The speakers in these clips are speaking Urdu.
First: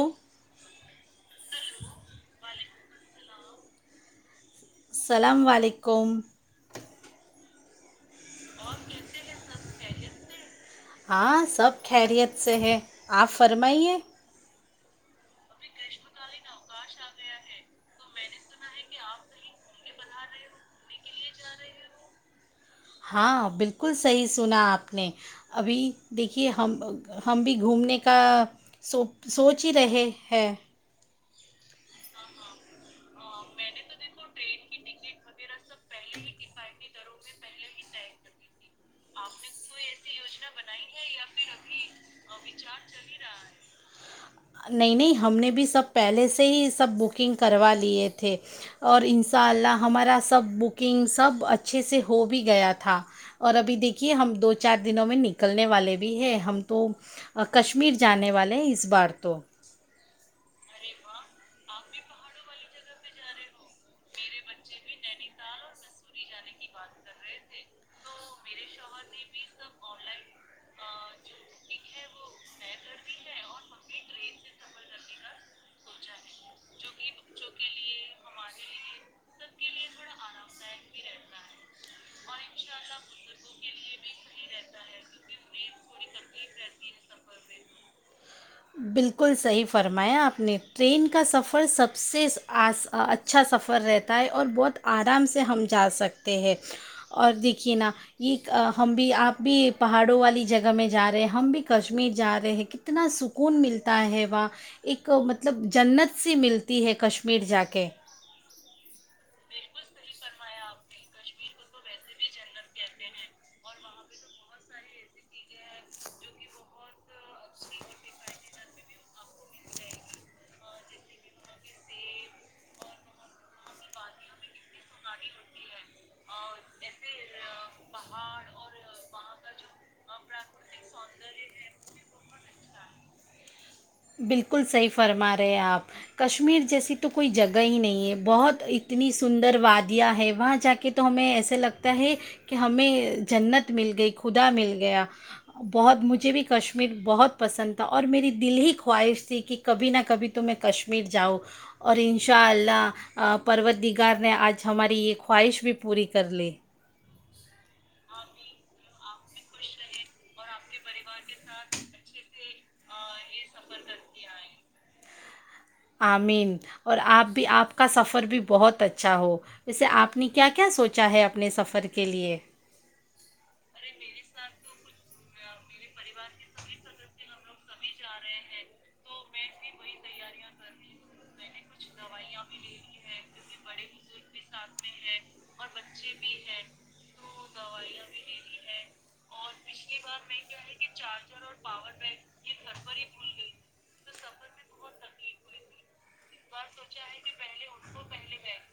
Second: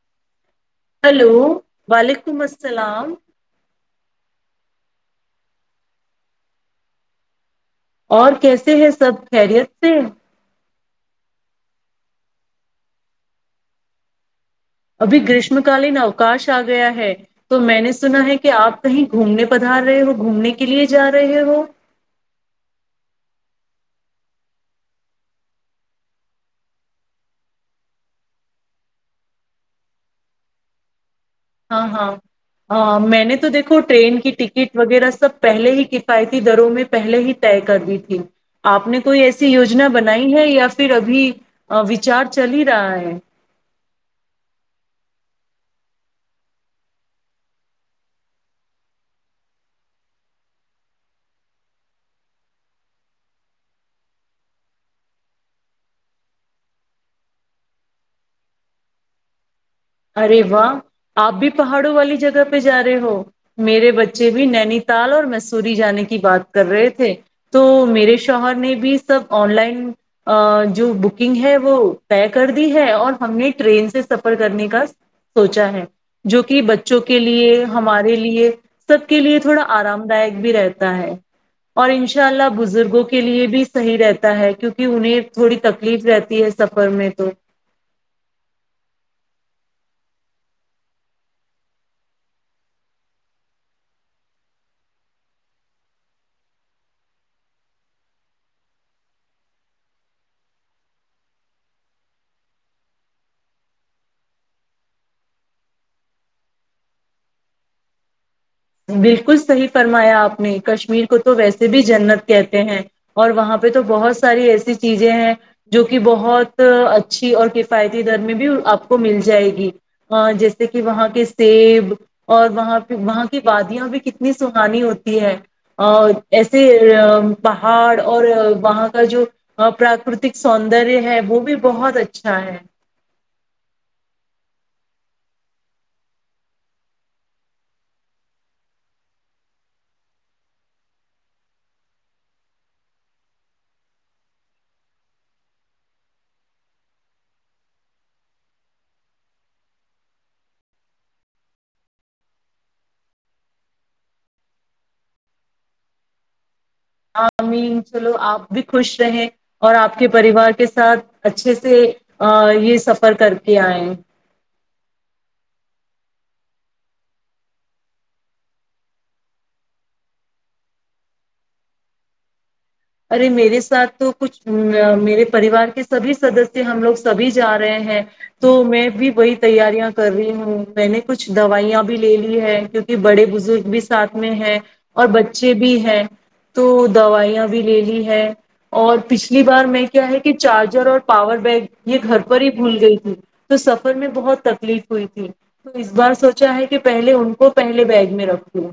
ا ہلو وعلیکم السلام السلام علیکم اور کیسے ہے سب خیریت سے ہاں سب خیریت سے ہے آپ فرمائیے ابھی گریشم کالین اوکاش آ گیا ہے تو میں نے سنا ہے کہ آپ کہیں گھومنے پدھار رہے ہو گھومنے کے لیے جا رہے ہو ہاں بالکل صحیح سنا آپ نے ابھی دیکھیے ہم ہم بھی گھومنے کا سو سوچ ہی رہے ہیں ہاں ہاں میں نے تو دیکھو ٹرین کی ٹکٹ وغیرہ سب پہلے ہی کفایتی دروں میں پہلے ہی طے کر دی تھی آپ نے کوئی ایسی یوجنا بنائی ہے یا پھر ابھی وچار چل ہی رہا ہے نہیں نہیں ہم نے بھی سب پہلے سے ہی سب بکنگ کروا لیے تھے اور ان شاء اللہ ہمارا سب بکنگ سب اچھے سے ہو بھی گیا تھا اور ابھی دیکھیے ہم دو چار دنوں میں نکلنے والے بھی ہیں ہم تو کشمیر جانے والے ہیں اس بار کت ار واہ آپ بھی پہاڑوں والی جگہ پہ جا رہے ہو میرے بچے بھی نینی تال اور مسوری جانے کی بات کر رہے تھے تو میرے شوہر نے بھی سب آن لائن جو بکنگ ہے وہ طے کر دی ہے اور ہم نے ٹرین سے سفر کرنے کا سوچا ہے جو کہ بچوں کے لیے ہمارے لیے سب کے لیے تھوڑا آرام دایک بھی رہتا ہے اور ان شاء اللہ بزرگوں کے لیے بھی صحیح رہتا ہے کیونکہ انہیں تھوڑی تکلیف رہتی ہے سفر میں تو بالکل صحیح فرمایا آپ نے ٹرین کا سفر سب سے اچھا سفر رہتا ہے اور بہت آرام سے ہم جا سکتے ہیں اور دیکھیے نا یہ ہم بھی آپ بھی پہاڑوں والی جگہ میں جا رہے ہیں ہم بھی کشمیر جا رہے ہیں کتنا سک سکون ملتا ہے وہاں ایک مطلب جنت سی ملتی ہے کشمیر جا کے بالکل صحیح سے بھی جنت کہتے ہیں اور وہاں پہ تو بہت ساری ایسی چیزیں ہیں جو کہ بہت اچھی اور کفایتی در میں بھی آپ کو مل جائے گی جیسے کہ وہاں کے سیب اور وہاں پ وہاں وادیاں بھی کتنی سہانی ہوتی ہے ایسے پہاڑ اور وہاں کا جو پر پراکتک سوندر ہے وہ بھی بہت اچھا ہے بالکل صحیح فرما رہے ہیں آپ کشمیر جیسی تو کوئی جگہ ہی نہیں ہے بہت اتنی سندر وادیاں ہے وہاں جا کے تو ہمیں ایسا لگتا ہے کہ ہمیں جنت مل گئی خدا مل گیا بہت مجھے بھی کشمیر بہت پسند تھا اور میری دل ہی خواہش تھی کہ کبھی نہ کبھی تو میں کشمیر جاؤں اور ان شاء اللہ پرت دیگار نے آج ہماری یہ خواہش بھی پوری کر لی مین چلو آپ بھی خوش رہیں اور آپ کے پریوار کے ساتھ اچھے سے یہ سفر کر کے آئے آمین اور آپ بھی آپ کا سفر بھی بہت اچھا ہو اسیسے آپ نے کیا کیا سوچا ہے اپنے سفر کے لیے ارے میرے ساتھ تو کچھ میرے پریوار کے سبھی سدسیہ ہم لوگ سبھی جا رہے ہیں تو میں بھی وہی تیاریاں کر رہی ہوں میں نے کچھ دوائیاں بھی لے لی ہے کیونکہ بڑے بزرگ بھی ساتھ میں ہے اور بچے بھی ہیں تو دوائیاں بھی لے لی ہے اور پچھلی بار میں کیا ہے کہ چارجر اور پاور بیگ یہ گھر پر ہی بھول گئی تھی تو سفر میں بہت تکلیف ہوئی تھی تو اس بار سوچا ہے کہ پہل ان کو پہلے بیگ میں رکھ د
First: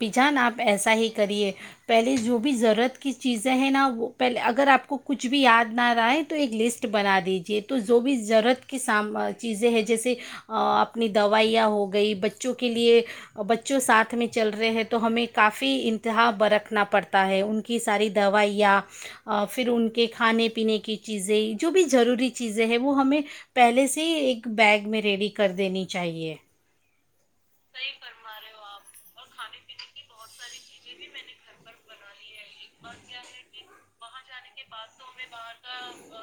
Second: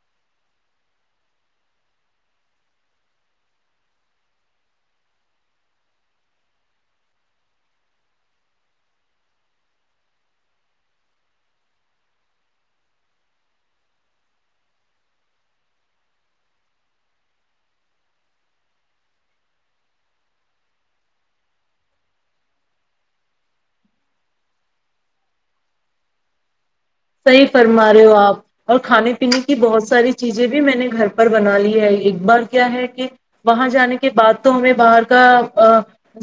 پ جان آپ ایسا ہی کریے پہلے جو بھی ضرورت کی چیزیں ہیں نا وہ پہلے اگر آپ کو کچھ بھی یاد نہ رہائےیں تو ایک لسٹ بنا دیجیے تو جو بھی ضرورت کی سام چیزیں ہیں جیسے اپنی دوائیاں ہو گئی بچوں کے لیے بچوں ساتھ میں چل رہے ہیں تو ہمیں کافی انتہا برکھنا پڑتا ہے ان کی ساری دوائیاں پھر ان کے کھانے پینے کی چیزیں جو بھی ضروری چیزیں ہیں وہ ہمیں پہلے سے ہی ایک بیگ میں ریڈی کر دینی چاہیے صحیح فرما رہے ہو آپ اور کھانے پنی کی بہت ساری چیزیں بھی میں نے گھر پر بنا لی ہے ایک بار کیا ہے کہ وہاں جانے کے کے بع تو ہمیں باہر کا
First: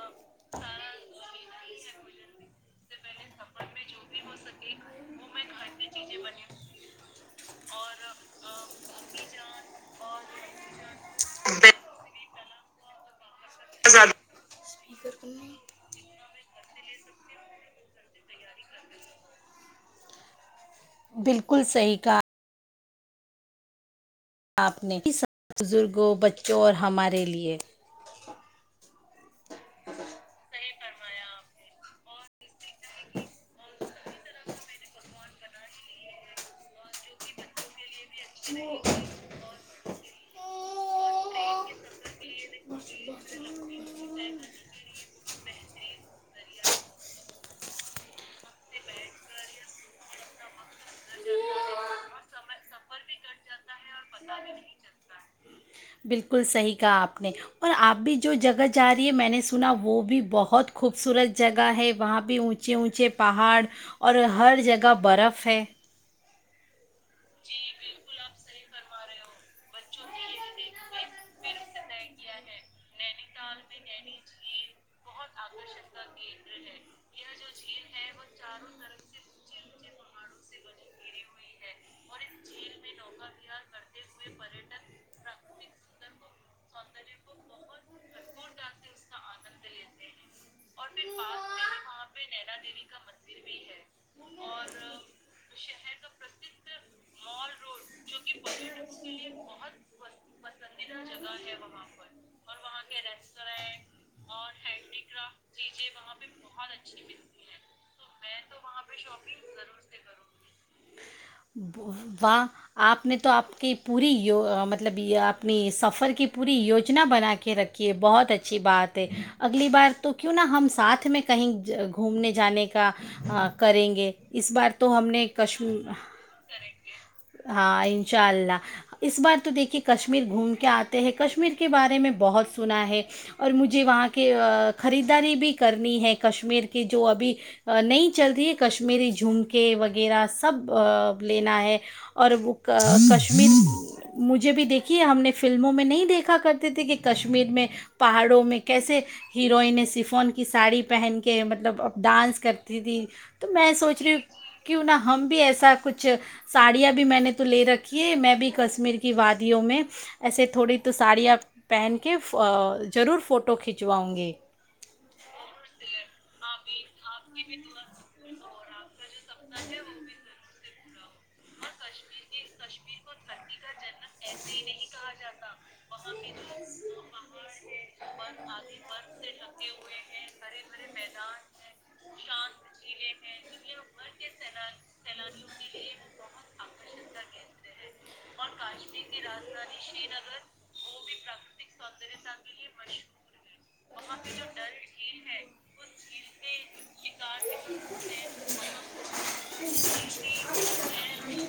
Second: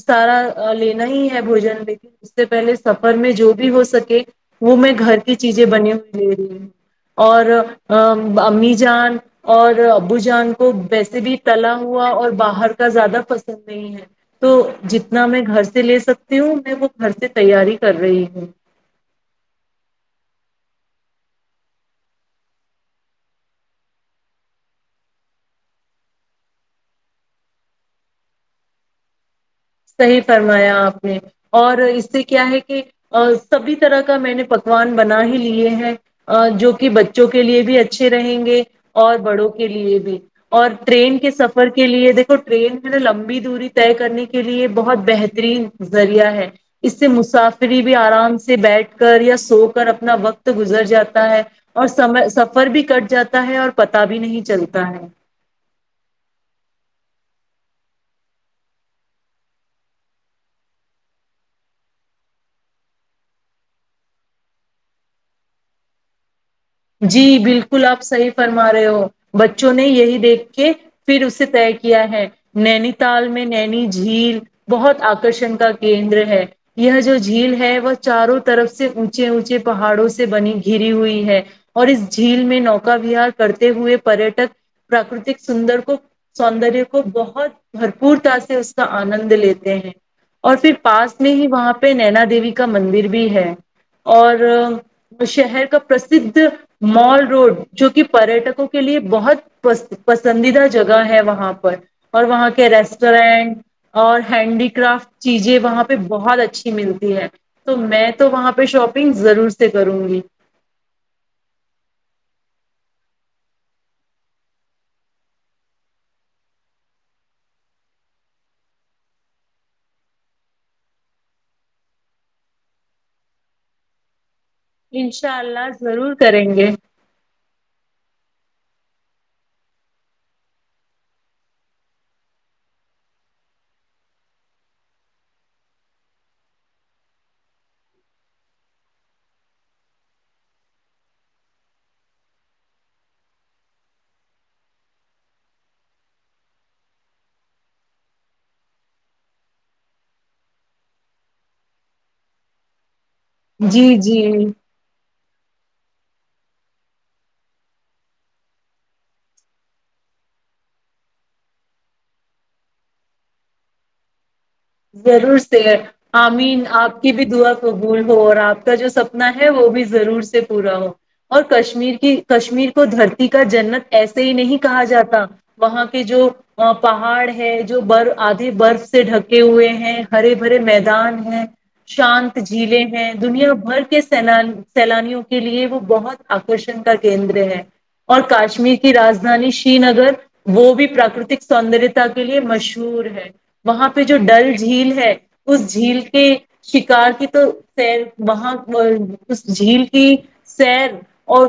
سارا لینا ہی ہے بوجن بھی اس سے پہلے سفر میں جو بھی ہو سکے وہ میں گھر کی چیزیں بنی ہوئی لے رہی ہوں اور امی جان اور ابو جان کو ویسے بھی تلا ہوا اور باہر زیادہ پ نہیں ہے تو جتنا میں گھر سے لے سکتی ہوں میں وہ گھر سے تیاری کر رہی ہوں بالکل صحی کا آپ نے ک بزرگوں بچوں اور ہمارے لیئے صحیح فرمایا آپ نے اور اس سے کیا ہے کہ سبھی طرح کا میں نے پکوان بنا ہی لیے ہیں جو کہ بچوں کے لیے بھی اچا اچھے رہیں گے اور بڑوں کے لیے بھی اور ٹرین کے سفر کے لیے دیکھو ٹرین جو نا لمبی دوری طے کرنے کی کے لیے بہت بہترین ذریعہ ہے اس سے مسافری بھی آرام سے بیٹھ کر یا سو کر اپنا وقت گزر جاتا ہے اور سم سفر بھی کٹ جاتا ہے اور پت بھی نہیں چلتا ہے بالکل صحیح کہا آپ نے اور آپ بھی جو جگہ جا رہی ہے میں نے سنا وہ بھی بہت خوبصورت جگہ ہے وہاں بھیہ اونچے اونچے پہاڑ اور ہر جگہ برف ہے جی بالکل آپ صحیح فرما رہے ہو بچوں نے یہی دیکھ کے پھر اسے طے کیا ہے نینی تال میں نینی جھیل بہت آکرشن کا کیندر ہے یہ جو جھیل ہے وہ چاروں طرف سے اونچے اونچے پہاڑوں سے بنی گھری ہوئی ہے اور اس جھیل میں نوکا وہار کرتے تے ہوئے پریٹک پراکرتک سندر کو سوندر کو بہت بھرپورتا سے اس کا آنند لیتے ہیں اور پھر پاس میں ہی وہاں پہ نینا دیوی کا مندر بھی ہے اور شہر کا پرسھ روڈ جو کہ پریٹکوں کو کے لیے بہت پ پسندیدہ جگہ ہے وہاں پر اور وہاں کے ریسٹورینٹ اور ہینڈی کرافٹ چیزیں وہاں پہ بہت اچھی ملتی ہے تو میں تو وہاں پہ شاپنگ ضرور سے کروں گی واہ آپ نے تو آپ کی پوری یو مطلب یہ اپنی سفر کی پوری یوجنا بنا کے رکھی ہے بہت اچھی بات ہے اگلی بار تو کیوں نہ ہم ساتھ میں کہیں گھومنے جانے کا کریں گے اس بار تو ہم نے انشاء کشم اللہ ضرور کریں گے ہاں انشاء اللہ اس بار تو دیکھیے کشمیر گھوم کے آتے ہیں کشمیر کے بارے میں بہت سنا ہے اور مجھے وہاں کے خریداری بھی کرنی ہے کشمیر کی جو ابھی نہیں چل رہی ہے کشمیری جھومکے وغیرہ سب لینا ہے اور وہ کشمیر مجھے بھی دیکھیے ہم نے فلموں میں نہیں دیکھا کرتے تھے کہ کشمیر میں پہاڑوں میں کیسے ہیروئن سفون کی ساڑی پہن کے مطلب اب ڈانس کرتی تھی تو میں جی سوچ رہی ہوں جی کیوں نہ ہم بھی ایسا کچھ ساڑیاں بھی میں نے تو لے رکھی ہے میں بھی ک کشمیر کی وادیوں میں ایسے تھوڑی تو ساڑیاں پہن کے ضرور فوٹو کھنچواؤں گی ضرور سے آمین آپ کی بھی دعا قبول ہو اور آپ کا جو سب اتنا ہے وہ بھی ضرور سے پورا ہو اور کشمیر کی کشمیر کو دھرتی کا جنت ایسے ہی نہیں کہا جاتا وہاں کے جو پہاڑ ہے جو بر آدھی برف سے ڈھکے ہوئے ہیں ہیں ہرے بھرے میدان ہیں شانت جھیلیں ہیں دنیا بھر کے س سیلانیوں کے لیے وہ بہت آکرشن کا کیندر ہے اور کاشمیر کے رجدھانی شری نگر وہ بھی پراکرتک سوندرتا کے لیے مشہور ہے وہاں پہ جو ڈل جھیل ہے اس جھیل کے شکار کی تو سیر وہاں اس جھیل کی سیر اور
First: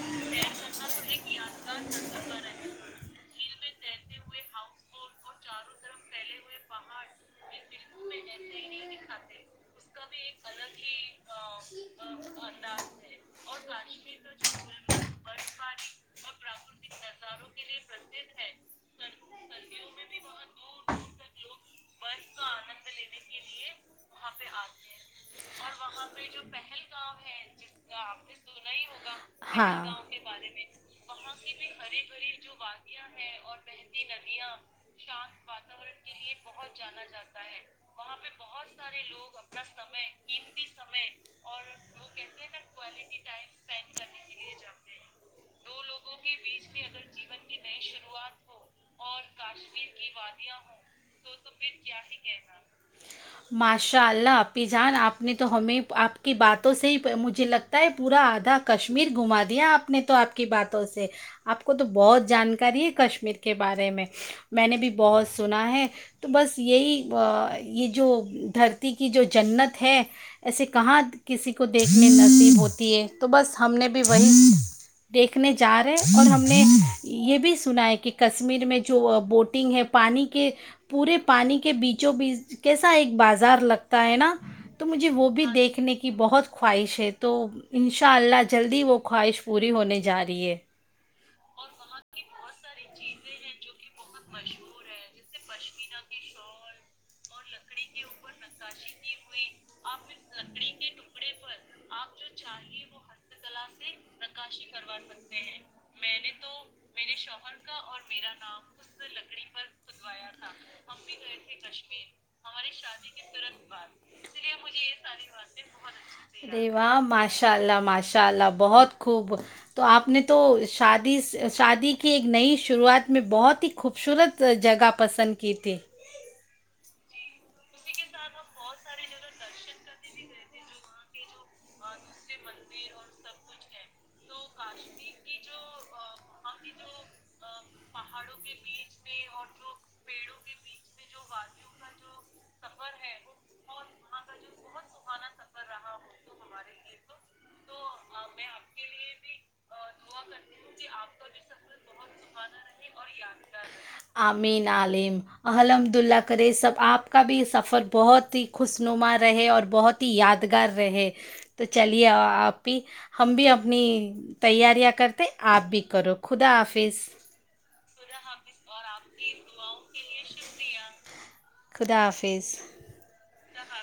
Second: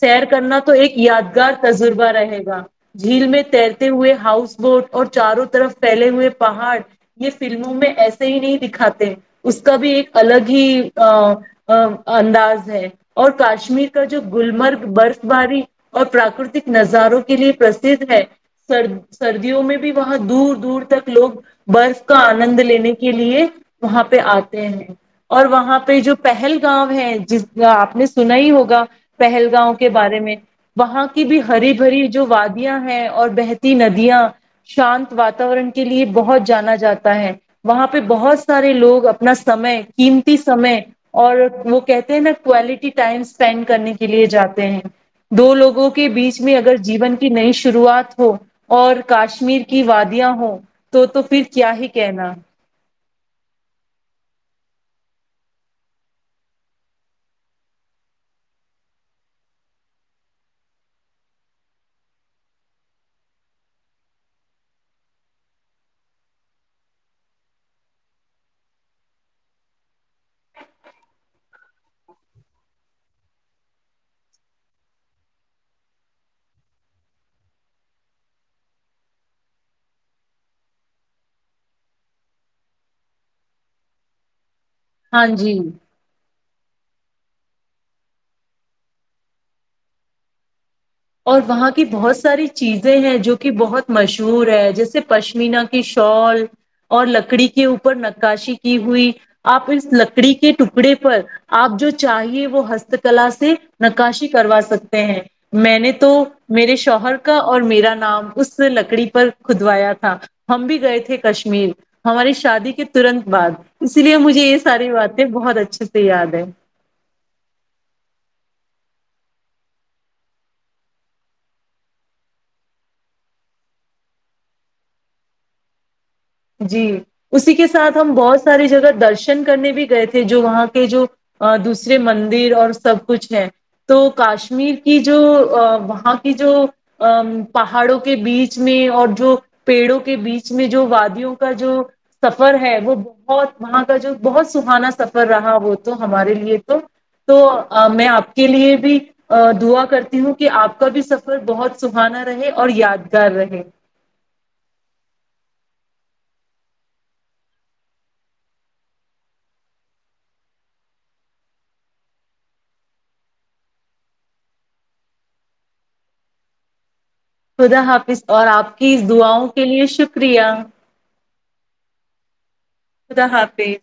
سیر کرنا تو ایک یادگار تجربہ رہے گا جھیل میں تیرتے ہوئے ہاؤس بوٹ اور چاروں طرف پھیلے ہوئے پہاڑ یہ فلموں میں ایسے ہی نہیں دکھاتے اس کا بھی ایک الگ ہی انداز ہے اور کاشمیر کا جو گللمرگ برف باری اور پراکرتک نظاروں کے لیے پرسدھ ہے سر سردیوں میں بھی وہاں دور دور تک لوگ برف کا آنند لینے کے لیے وہاں پہ آتے ہیں اور وہاں پہ جو پہل گاؤں ہے جس آپ نے سنا ہی ہوگا پہل گاؤں کے بارے میں وہاں کی بھی ہری بھری جو وادیاں ہیں اور بہتی ندیاں شانت واتاورن کے لیے بہت جانا جاتا ہے وہاں پہ بہت سارے لوگ اپنا سمے قیمتی سمے اور وہ کہتے ہیں نا کوالٹی ٹائم اسپینڈ کرنے کے لیے جاتے ہیں دو لوگ لوگوں کے بیچ میں اگر جیون کی نئی شروعات ہو اور کاشمیر کی وادیاں ہوں تو تو پھر کیا ہی کہنا ماشاء اللہ اپی جان آپ نے تو ہمیں آپ کی باتوں سے ہی مجھے لگتا ہے پورا آدھا کشمیر گھما دیا آپ نے تو آپ کی باتوں سے آپ کو تو بہت جانکاری ہے کشمیر کے بارے میں میں نے بھی بہت سنا ہے تو بس یہی یہ جو دھرتی کی جو جنت ہے ایسے کہاں کسی کو دیکھنے نصیب ہوتی ہے تو بس ہم نے بھی وہی دیکھنے جا رہے ہیں اور ہم نے یہ بھی سنا ہے کہ کشمیر میں جو بوٹنگ ہے پانی کے پورے پانی کے بیچوں بیچ کیسا ایک بازار لگتا ہے نا تو مجھے ہاں وہ بھی جی دیکھنے کی بہت خواہش ہے تو ان شاء اللہ جلدی وہ خواہش پوری ہونے جاریے اور وہاں کی بہت ساری چیزیں ہیں جو کہ بہت مشہور ہے جیسے پشمین کی شال اور لکڑی کے اوپر ناشی کی ہوئی آپ اس لک لکڑی کے ٹکڑے پر آپ جو چاہیے وہ ہست کلا سے نکاشی کروا سکتے ہیں میں نے تو مے شوہر کا اور میرا نام اس لکڑی پر کدوایا تھا ہم بھی گئے تھے کشمیر ہماری شادی کے تنت بعد اس لیے مجھ یہ س ا واہ ماشاء اللہ ماشاء اللہ بہت خوب تو آپ نے تو شادی شادی کی ایک نئی شروعات میں بہت ہی خوبصورت جگہ پسند کی تھی جی اسی کے ساتھ ہم بہت ساری جگہ درشن کرنے بھی گئے تھے جو وہاں کے جو دوسرے مندر اور سب کچھ ہے تو کاشمیر کی جو وہاں کی جو پہاڑوں کے بیچ میں اور جو پیڑوں کے بیچ میں جو و کا جو سفر ہے وہ بہت وہاں کا جو بہت سہانا سفر رہا وہ تو ہمارے لیے تو تو میں آپ کے لیے بھی دعا کرتی ہوں کہ آپ کا بھی سفر بہت سہانا رہے اور یادگار رہے عبداللہ کری سب آپ کا بھی یہ سفر بہت ہی خوشنما رہے اور بہت ہی یادگار رہے تو چلیے آپ بھی ہم بھی اپنی تیاریاں کرتے آپ بھی کرو خدا حافظ خدا حافظ اور آپ کی اس دعاؤں کے لیے شکریہ خدا حافظ اسیس